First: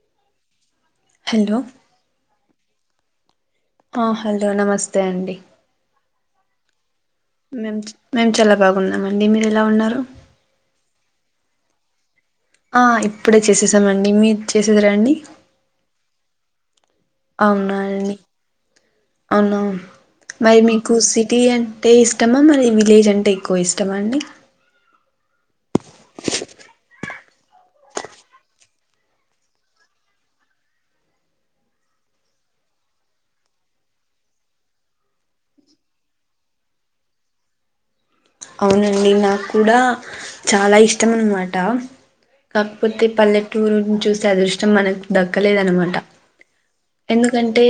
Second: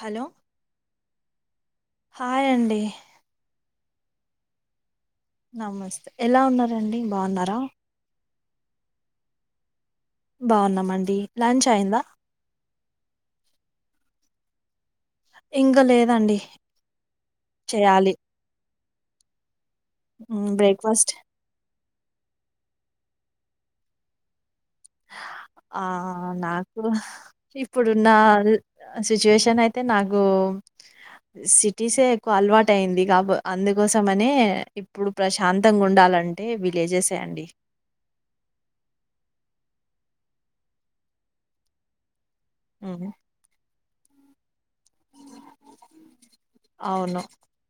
Hello hello hi అండి. ఆ hello నమస్తే అండి నమస్తే ఎలా ఉన్నారండి? బాగున్నారా మేం మేము చల్లగా ఉన్నామండి మీరు ఎలా ఉన్నారు? బావున్నామండి లంచ్ అయిందా? ఆ ఇప్పుడే చేసేసామండి మీ చేస ఇంకా లేదండి చేయాలి అవునాండి అవును మరి మీకు బ్రేక్ఫాస్ట్ సిటీ అం టే ఇష్టమా మరి విలేజ్ అంటే ఎక్కువ ఇష్టమా అండి? ఆ నాకు హ్ ఇప్పుడున్న సిచ్యుయేషన్ అయితే నాకు సిటీసే ఎక్కువ అలవాటు అయింది కాబ అందుకోసం అనే ఇప్పుడు ప్రశాంతంగా ఉం అలాంటి విలేజెసే అండి అవునండి నాకు కూడా చాలా ఇష్టం అన్నమాట. కాకపోతే ఉమ్, పల్లెటూరు చూసే అదృష్టం చం మనకు దక్కలేదన్నమాట. అవును ఎందుకంటే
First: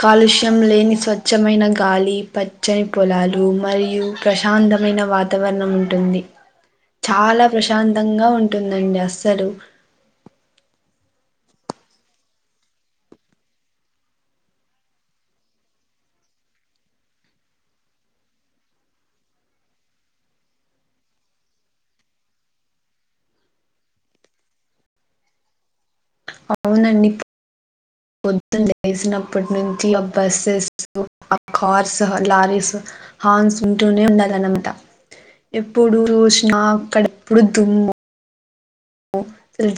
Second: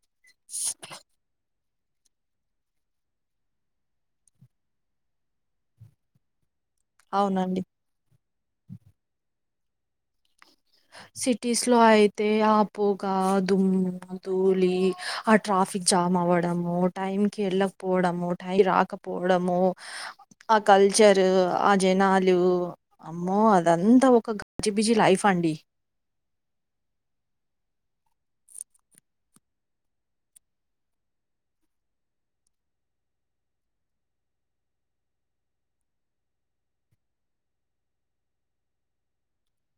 కాలుష్యం లేని స్వచ్ఛమైన గాలి పచ్చని పొలాలు మరియు ప్రశాంతం. మైన వాతావరణం ఉంటుంది చాలా అవునండి ప్రశాంతంగా ఉంటు ఉంటుందండి అస్సలు. సిటీస్ లో అయితే ఆ పొగ, దుమ్ము, ధూళి ఆ ట్రాఫిక్ జామ్ జామ్ అవ్వడము, టైంకి వెళ్ళకపోవడం, టైంకి రాకపోవడం ఆ కల్చర్ కల్చర్ ఆ జనాలు అమ్మో అదంతా ఒక గజిబిజి లైఫ్ అండి అవునండి పొద్దున లేచినప్పటి నుంచి ఆ బస్సెస్ ఆ కార్స్ ఆ లారీస్ హార్న్స్ వింటూనే ఉండాలన్నమాట. ఎప్పుడు చూసిన అక్కడెప్పుడు దుమ్ము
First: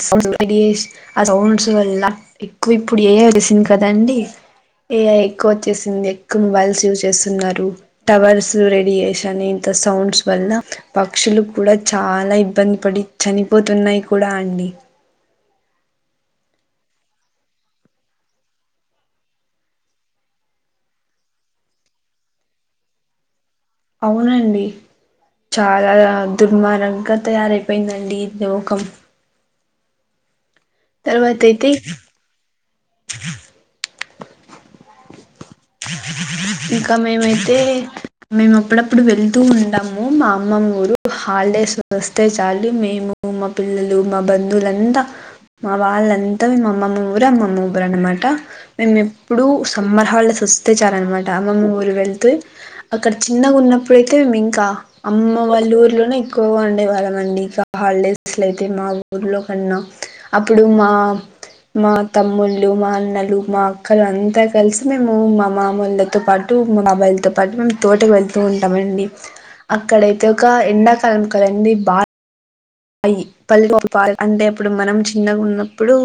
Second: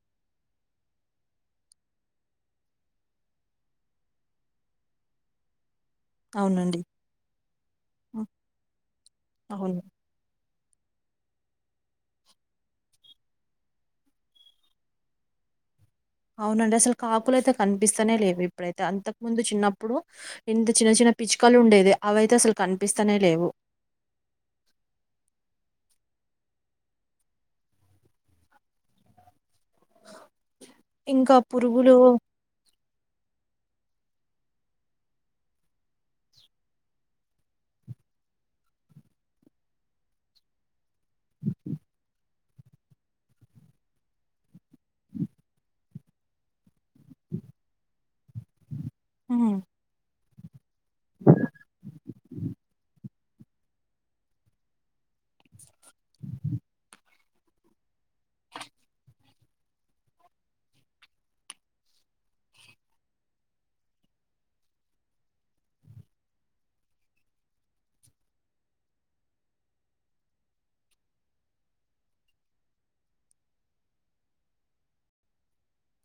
[inaudible] ఆ సౌండ్స్ వల్ల ఎక్కువ ఇప్పుడు ఏ ఐ వచ్చేసింది కదండి ఎ ఐ కొ వచ్చేసింది. ఎక్కువ అవునండి. మొబైల్స్ యూజ్ చేస్తున్నారు. హ్మ్. టవర్స్ రేడియేషన్ ఇంత అవును. సౌండ్స్ వల్ల పక్షులు కూడా చాలా ఇబ్బంది పడి చనిపోతున్నాయి కూడా అండి. అవునండి అసలు కాకులు అయితే కనిపిస్తానే లేవు. ఇప్పుడైతే అంతకు ముందు చిన్నప్పుడు ఇంత చిన్న చిన్న పిచ్చుకలు ఉండేవి. అవైతే అసలు కనిపిస్తానే లేవు. అవునండి చాలా అద్దుమానంగా తయారైపోయిందండి లోకం ఇంకా తర్వాత అయితే పురుగులు ఇంకా మేమైతే మేము, అప్పుడప్పుడు వెళ్తూ ఉంటాము మా అమ్మమ్మ ఊరు. హాలిడేస్ వస్తే చాలు మేము మా పిల్లలు, మా బంధువులుంతా మా వాళ్ళంతా మేము అమ్మమ్మ ఊరు అమ్మమ్మ ఊరు అన్నమాట మేము ఎప్పుడూ హ్మ్. సమ్మర్ హాలీడేస్ వస్తే చాలు అన్నమాట అమ్మమ్మ ఊరు వెళ్తూ అక్కడ చిన్నగా ఉన్నప్పుడుఅయితే మేము ఇంకా అమ్మ వాళ్ళ ఊర్లోనే ఎక్కువగా ఉండేవాళ్ళం అండి ఇక హాల్ ప్లేస్ లేకున్నా అయితే మా ఊర్లో కన్నా అప్పుడు మా మా తమ్ముళ్ళలు, మా అన్నలు, మా అక్కలు అందరూ కలిసి మేము మా మామలతో పాటు మా బాబాయిలతో పాటు మేము తోటకు వెళ్తూ ఉంటామండి. అక్కడైతే ఒక ఎండాకాలం కదండి బా అయి పాల్ అంటే ఇప్పుడు మనం చిన్నగా ఉన్నప్పుడు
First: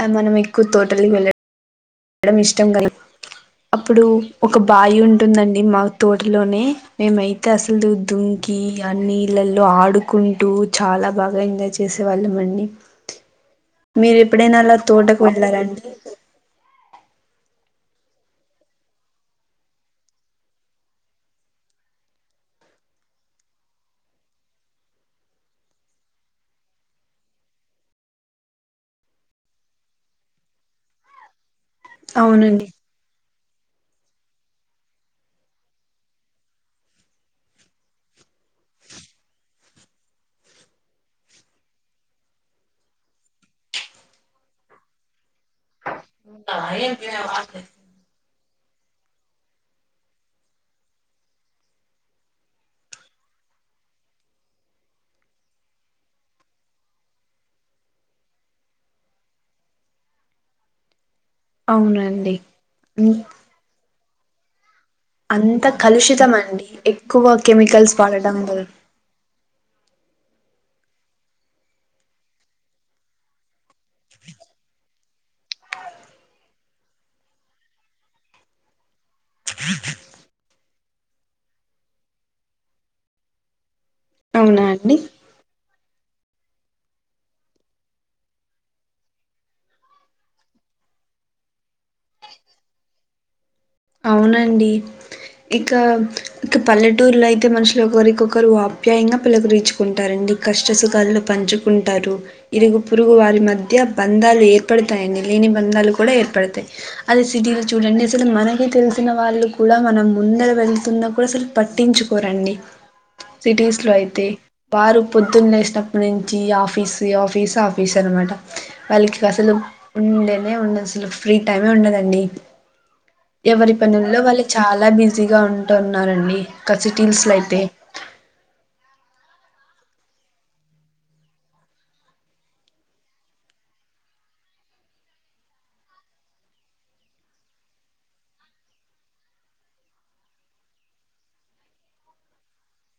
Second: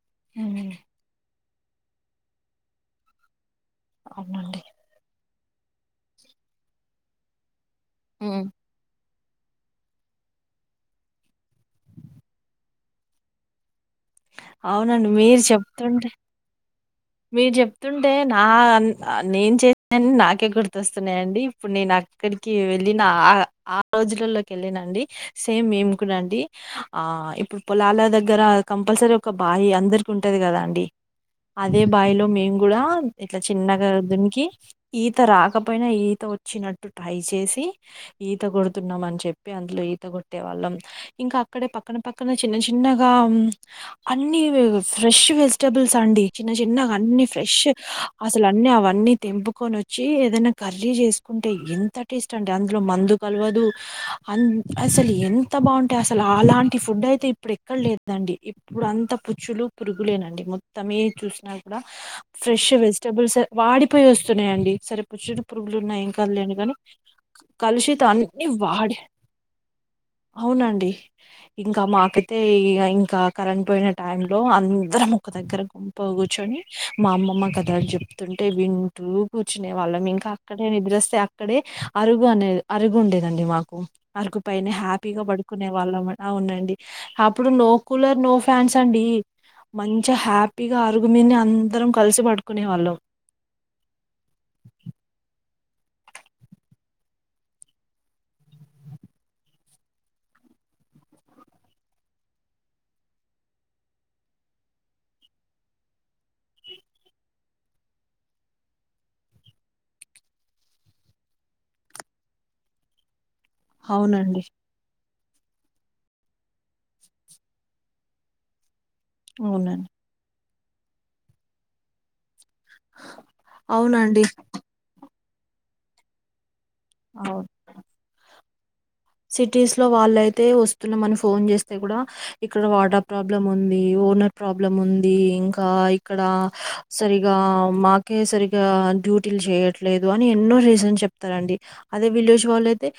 ఆ మనం ఎక్కువ హ్మ్. తోటల్కి వెళ్ళడం ఇష్టం, కల అప్పుడు, ఒక అవునండి. బాయి ఉంటుందండి మా తోటలోనే మేమయితే అస్త హ్మ్. దుంకీ అన్ని పిల్లల్తో ఆడుకుంటూ చాలా బాగా ఎంజాయ్ చేసే వాళ్ళమండి. మీరు ఎప్పుడైనా అలా అవునండి. తోటకు మీరు వెళ్ళారండి? చెప్తుంటే మీరు చెప్తుంటే నా నేను చేసినవన్నీ నాకే గుర్తొస్తున్నాయండి ఇప్పుడు నే నాకు అక్కడికి వెళ్ళిన ఆ ఆ రోజులలోకి వెళ్ళినండి సేమ్ మేం కూడా అండి ఆ ఇప్పుడు, పొలాల దగ్గర కంపల్సరీ ఒక బాయి అందరికి ఉంటది కదా అండి. ఆ [inaudible] అదే బాయిలో మేము కూడా ఇట్లా చిన్నగా దుంకి ఈత రాకపోయినా ఈత వచ్చినట్టు ట్రై చేసి ఈత కొడుతున్నాం అని చెప్పి అందులో ఈత కొట్టే వాళ్ళం. ఇంకా అక్కడే పక్కన పక్కన చిన్న చిన్నగా అన్నీ ఫ్రెష్ వెజిటబుల్స్ అండి. చిన్న చిన్నగా అన్నీ ఫ్రెష్ అసలు అన్నీ అవన్నీ తెంపుకొని వచ్చి ఏదైనా కర్రీ చేసుకుంటే ఎంత టేస్ట్ అంటే అందులో మందు క కలవదు అసలు ఎంత బాగుంటాయి అసలు అలాంటి ఫుడ్ అయితే ఇప్పుడు ఎక్కడ లేదండి. ఇప్పుడు అంత పుచ్చులు పురుగులేనండి మొత్తం ఈ చూశినా కూడా అవునండి ఫ్రెష్ అన్ వెజిటబుల్స్ అ వాడిపోయి వస్తున్నాయండి. సరే పుచ్చులు అంత పురుగులు ఉన్నా ఏం కలుషితం కాదులే అని అండి గాని. ఎక్కువ కలుషిత అన్ని వాడి గ్ అవునండి ఇంకా మాకైతే ఇగ ఇంకా కరెంట్ పోయిన టైం లో అందరం ఒక దగ్గర గుంప్ పుగ కూర్చొని మా అమ్మమ్మ కథల్ చెప్తుంటే వింటూ కూర్చునే వాళ్ళం. ఇంకా అక్కడే నిద్ర ద్రొస్తే అక్కడే అరుగు అనేద్ అరుగు ఉండేదండి మాకు. అరుగు అవునా పైనే అండి హ్యాపీగా పడు కునే వాళ్ళం అవునండి. అప్పుడు నో కూలర్ నో ఫ్యాన్స్ అండీ. మంచిగ హ్యాపీగా అరుగుమీన్నే అందరం కల్సి పడుకునే వాళ్ళం. అవునండి ఇకా ఇక పల్లెటూరులో అయితే మనుషులు ఒకరికొకరు ఆప్యాయంగా పలకరిచ్చుకుంటారం డి కష్ట సుఖాల్లు పంచుకుంటారు, ఇరుగు పొరుగు వారి మధ్యా బంధాలు ఏర్పడతాయని. లేని బంధాలు కూడా ఏర్పడతాయి. అదే సిటీలో చూడండి అసలు మనకే తెల్ ల్సిన వాళ్లు కూడా మనం ముందర వెళ్తున్నా కూడా అసల్ పట్టించుకోరండి. సిటీస్ లో అయితే అవునండి వారు. పొద్దున్న్ లేసినప్పటి నుంచీ ఆఫీస్ ఇగ ఆఫీస్, ఆఫీస్ అనమాట. వాళ్లకి అసలు అవునండి ఉండనే ఉండదు అసలు. ఫ్రీ టైమే ఉండదండి. ఎవరి పనుల్లో అవునండి వాళ్లు చాలా బిజీగా ఉంటున్నారండి. ఇంకా సిటీల్ స్లో అయితే. సిటీస్లో వాళ్లయితే వస్తున్నామని ఫోన్ చేస్తే గూడా, ఇక్కడ వాటర్ ప్రాబ్లం ఉందీ ఒ ఓనర్ ప్రాబ్లం ఉందీ, ఇంకా ఇక్కడా సరిగా మాకే సరిగా అం డ్యూటీలు చేయట్లేదు అని ఎన్నో రీజన్ చెప్తారండి. అదే విలేజ్ వాళ్ళు అయితే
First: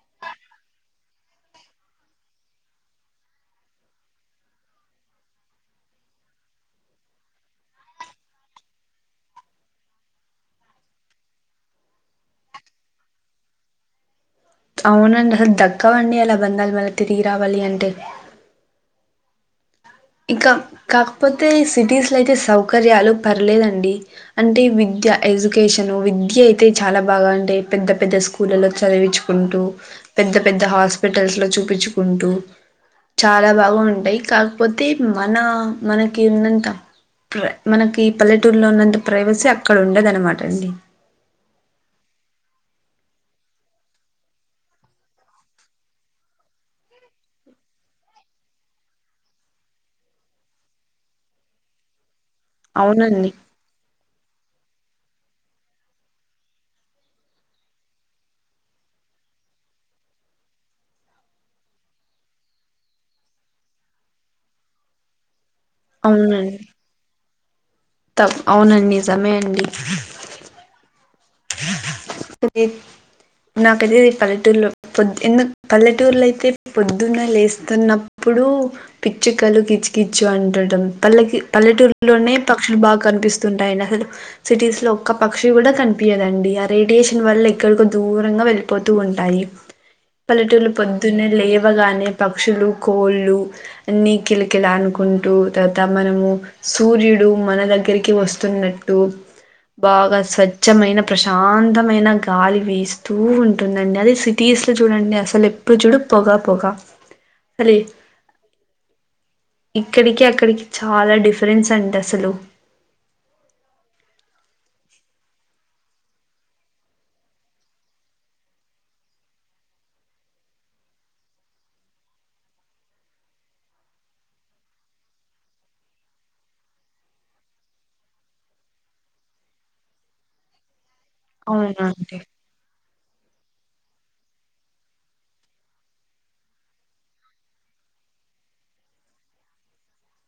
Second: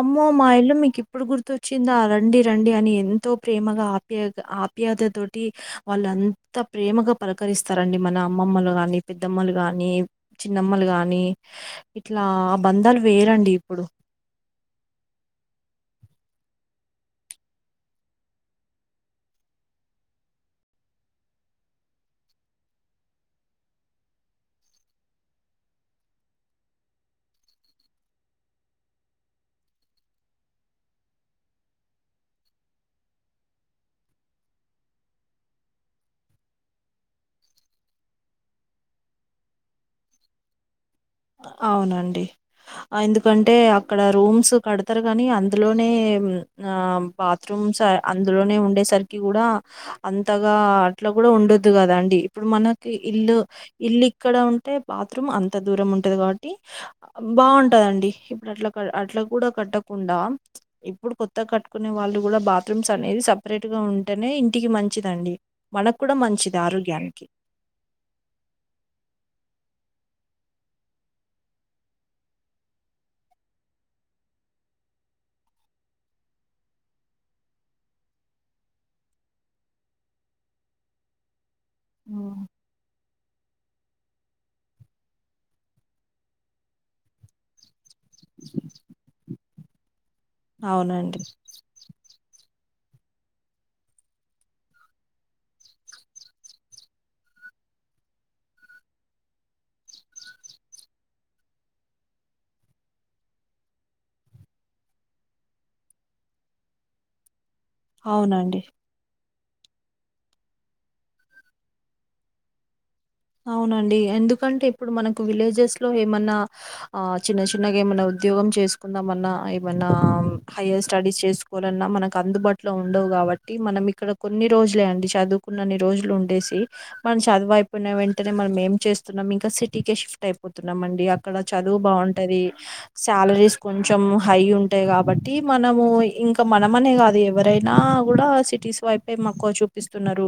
అమ్ ఓ మా ఇల్లు మీకు ఇప్పుడు గుర్తొచ్చిందా రండి రండి అని ఎంతో ప్రేమగా ఆప్యాగ ఆప్యాయతతొ తోటీ వాళ్లు అంత ప్రేమగా పలకరిస్తారండి మన అమ్మమ్మలు గాని పెద్దమ్మలు గానీ. చిన్నమ్మలు గానీ. ఇట్లా ఆ బంధాలు వేరండి ఇప్పుడు. అవునండి అసల్ దక్కవండి అలా బంధాలు మళ్ళ తిరిగి రావాలి అంటే. ఇకా కాకపోతే ఈ సిటీస్ లో అయితే సౌకర్యాలు పర్లేదండి. అంటే విద్ విద్య ఎడ్యుకేషను విద్య అయితే చాలా బాగా అంటే పెద్ద పెద్ద స్కూళ్లలో చదివిచ్చుకుంటూ. పెద్ద పెద్ద హాస్పిటల్స్ లో చూపిచ్చుకుంటూ. చాలా బాగా ఉంటాయి కాక్ పోతే మనా మనకి ఉన్నంతా ప్ర మనకీ పల్లెటూరులో ఉన్నంత ప్రైవసీ అక్కడ ఉండదు అనమాట అండి. అవునండి ఆ ఎందుకంటే అక్కడా రూమ్స్ కడతరు గానీ అందులోనే ఆ బాత్రూమ్ రూమ్స్ ఆ అందులోనే ఉండే సరికి గూడా, అంతగా అట్ల గూడా ఉండొద్దు కదా అండి. ఇప్పుడు మనకి అవునండి ఇల్లు, ఇల్లు ఇక్కడ ఉంటే బాత్రూమ్ అంత దూరం ఉంట్ టది కాబట్టి బాగుంటదండి. ఇప్పుడు అట్ల క అట్లా కూడా కట్టకుండా ప్చ్ ఇప్ ఇప్పుడు కొత్తగ కట్టుకునే వాళ్ళు గూడా బాత్రూమ్స్ అనేది సపరేట్ గా ఉంటేనే ఇంటికి మంచిదండి. మనక్కూడా మంచిది ఆరోగ్యానికి. తప్ అవునండి నిజమే అండి. [unintelligible] నాకదే పల్లెటూరలో పొద్దు ఎందుక్ పల్లెటూర్లో అయితే పొద్దున్న లేస్తున్నపు ఇప్పుడూ పిచ్చుకలు కిచ్ కిచ్చు అంటడం పల్లకి పల్లెటూరులోనే ఉమ్. పక్షులు బాగా కనిపిస్తుంటాయండి అసలు సిటీస్ లో ఒక్క పక్షి కూడా కన్ పీయదండి. ఆ రేడియేషన్ వల్ల ఎక్కడికో దూరంగా వెళ్ళిపోతూ ఉంటాయి. పల్లెటూర్లో అవునండి పొద్దునే లేవగానే ప క్షులు, కోళ్ళు అన్ని కిలకిలా అనుకుంటూ, తర్వాత మనము సూర్యుడు మన దగ్గరికి వస్తున్నట్టు బాగా స్వ స్వచ్ఛమైన ప్రశాంతమైన గాలి వీస్తూ ఉంటుందండి. అది సిటీస్లో చూడండి అసల్ ఎప్ పు చూడు పోగా పోగా అవునండి. ఇక్కడికి అక్కడికి చాలా డిఫరెన్స్ అంద్ అసలు అవునండి ఎందుకంటే ఇప్పుడు మనకు విల్లెజస్లో ఏమన్నా ఆ చిన్న చిన్నగా ఏమన్నా ఉద్ ఉద్యోగం చేసుకుందామన్నా, ఏమన్నా హైయర్ స్టడీస్ చేసుకోవాలన్నా, మనకు అందుబాటులో ఉండవవుగా. కావట్టి మనం ఇక్కడ కొన్ని రోజులే అండి. చదువుకున్నన్ని రోజులు ఉండేసి, మనం చదువైప్ కున్న వెంటనే మనం ఏం చేస్తున్నం, ఇంకా సిటీకే షిఫ్ట్ అయిపోతున్నాం మండ్ ఈ అక్కడ చదువు అవునా అండి బావుంటది. సాలరీస్ కొంచెం హై ఉంటాయ్ కాబట్టి మనము, ఇంకా మనమనే కాదు ఎవరైనా నాగూడా సిటీస్ వైపే మక్కువ చూపిస్తున్నారు.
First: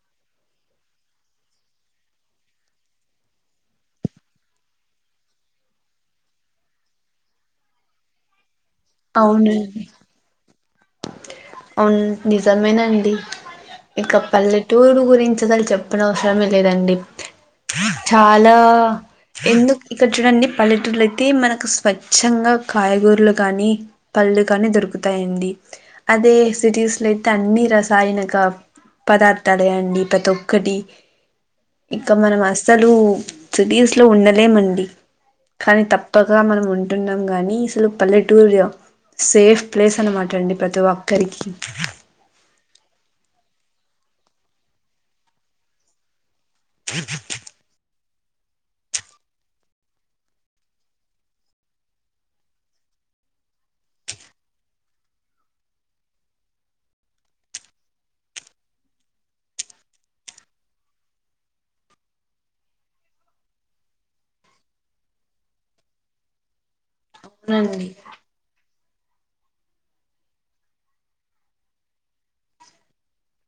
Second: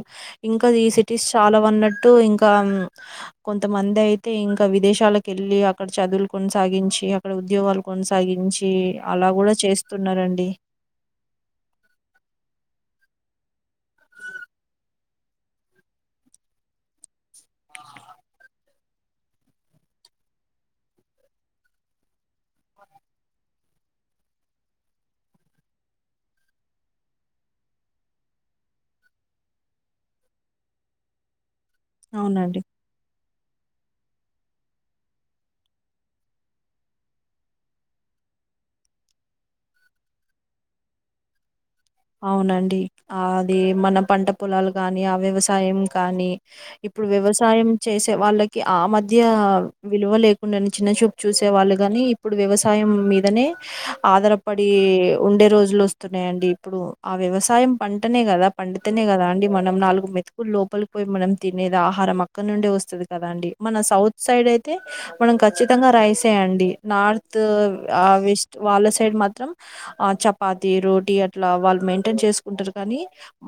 ఇంకా సిటీస్ చాలావ్ అన్నట్టు ఇంక్ కామ్ కొంతమంది అయితే ఇంకా విదేశాలక్ ఏళ్ళి అక్కడ చదువులు కొనసాగించి అక్కడ ఉ ఉద్యోగాలు కొనసాగించి అలా గూడా చేస్తున్నారండి. అవున్ నిజమేనండి. ఇంకా పల్లెటూరు గురించి అసలు చెప్పన్ అవసరమే లేదండి. చాలా ఎందుక్ ఇక్కడ చూడండి. పల్లెటూరులో అయితే మనకు స్వచ్ఛంగా కాయగూరలు కానీ ప ఓలూ కానీ దొరుకుతాయండి. అదే సిటీస్లా అయితే అన్ని రసాయనిక పదార్థాలే అండి. ప్రతి ఒక్కటి ఇంకా మనం అవునండి అసలు స్థిదిస్లో ఉండలేమండి. కానీ తప్పకా మనం ఉంటున్నాం గాని అసలు పల్లెటూలయో సేఫ్ ప్లేస్ అనమాటండి ప్రతి ఒక్కరికి. అవునండి, ఆ అది మన పంట పొలాలు కాని, ఆ వ్యవసాయం కానీ ఇప్పుడు వ్యవసాయం చేసి తే వాళ్ళకి ఆ మధ్యా విలువ లేకుండాన్ చిన్న చూపు చూసే వాళ్ళు గాని ఇప్పుడు వ్యవసాయం మీదనే ఆధారపడి ఉండే రోజులు వస్తున్నాయండి. ఇప్పుడు ఆ వ్యవసాయం పంటనే గదా, పండితనే గదా అండి. మనం నాలుగు మెతుకులు లోపల్క్ పోయి మనం తినే ఏదా ఆహారం అక్కడ నుండే వస్తది కదా అండి. మన సౌత్ సైడ్ అయితే మనం ఖచ్చితంగా రైసే అండి. నార్త్ అవునండి ఆ వెస్ట్ వాళ్ళ సైడ్ మాత్రం. ఆ చపాతి, రోటీ అట్ ట్లా వాళ్ళు మెయింటైన్ చేసుకుంటరు. కానీ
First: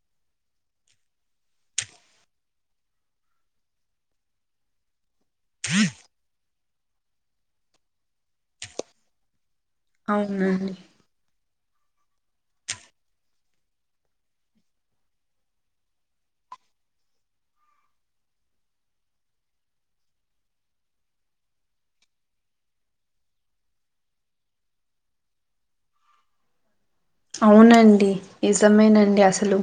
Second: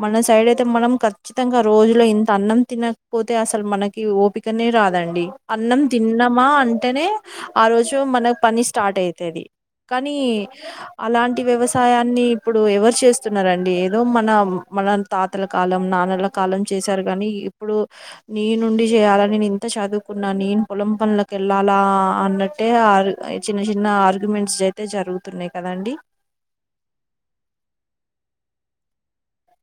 మన సైడ్ అయితే మనం ఖచ్చితంగా రోజులో ఇంత అన్నం తిన నాక్ పోతే అసలు మనకి ఓపికనే రాదండి. అన్నం తిన్నామా అంటనే ఆ రోజు మనక్ పని స్టార్ట్ అయితది. కానీ అవునండి అలాంటి వ్యవసాయాన్నిప్ ఇప్పుడు ఎవరు చేస్తున్నారండి. ఏదో మనం మనం తాతల కాలం, నాన్నల కాలం చేశారు కానీ ఇప్పుడు నీ నుండి చేయాల నీన్ ఇంత చదువుకున్నా, నేను పొలం పనులకు ఏళ్ళలా అని రాటే ఆర్ ఆ చిన్న చిన్న ఆర్గ్యుమెంట్స్ అయితే జరుగుతున్నయి కదాండి. అవునండి, నిజమేనండి. అసలు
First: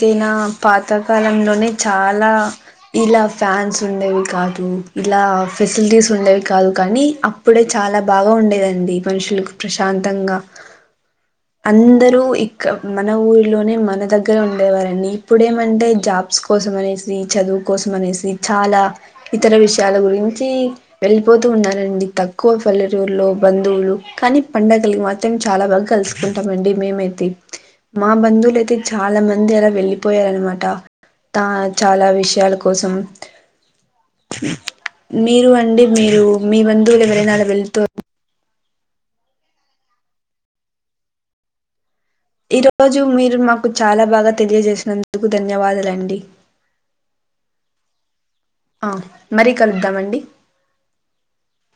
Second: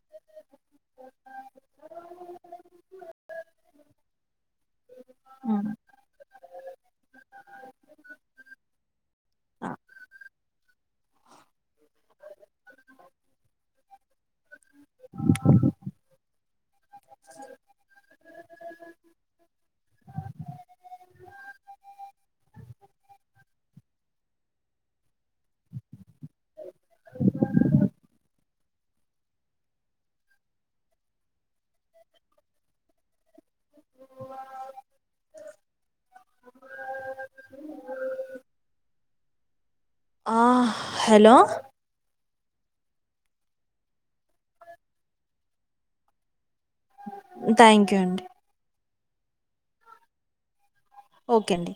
కీనా పాతకాలంలోనే చాలా ఇలా ఫ్యాన్స్ ఉండేవి కాద్. తు ఇలా ఆ ఫెసిలిటీస్ ఉండేవి కాదు. కానీ అప్పుడే చాలా బాగా ఉండేదండి. మనుషులకు ప్రశాంతంగా. అందరూ ఇక్కా మన ఊల్ లోనే మన దగ్గర ఉండేవారండి. ఇప్పుడేమంటే జాబ్స్ కు కోసం అనేసి, చదువు కోసం అనేసి, చాలా ఇతర విషయాల గురించి వెళ్ళిపోతు ఉన్నారండి తక్కువ పల్లెటూలో బంధువులు కానీ పండగలకి మాత్రం చాలా బాగా కలుసుకుంటాం. అండి మేమైతే మా బంధువులైతే చాలా మంది అలా వెళ్ళిపోయారన్నమాట. తా చాల విషయాల కోసం మీరు అండి మీరు మీ బంధువులు ఎవరైనా అలా వెళ్తు ఆ హలో ఈ రోజు మీరు మాకు చాలా బాగా తెలియజేసినందుకు ధన్యవాదులండి. థ్యాంక్ యూ అండి. ఆ మరీ కలుద్దామండి. ఓకే అండి.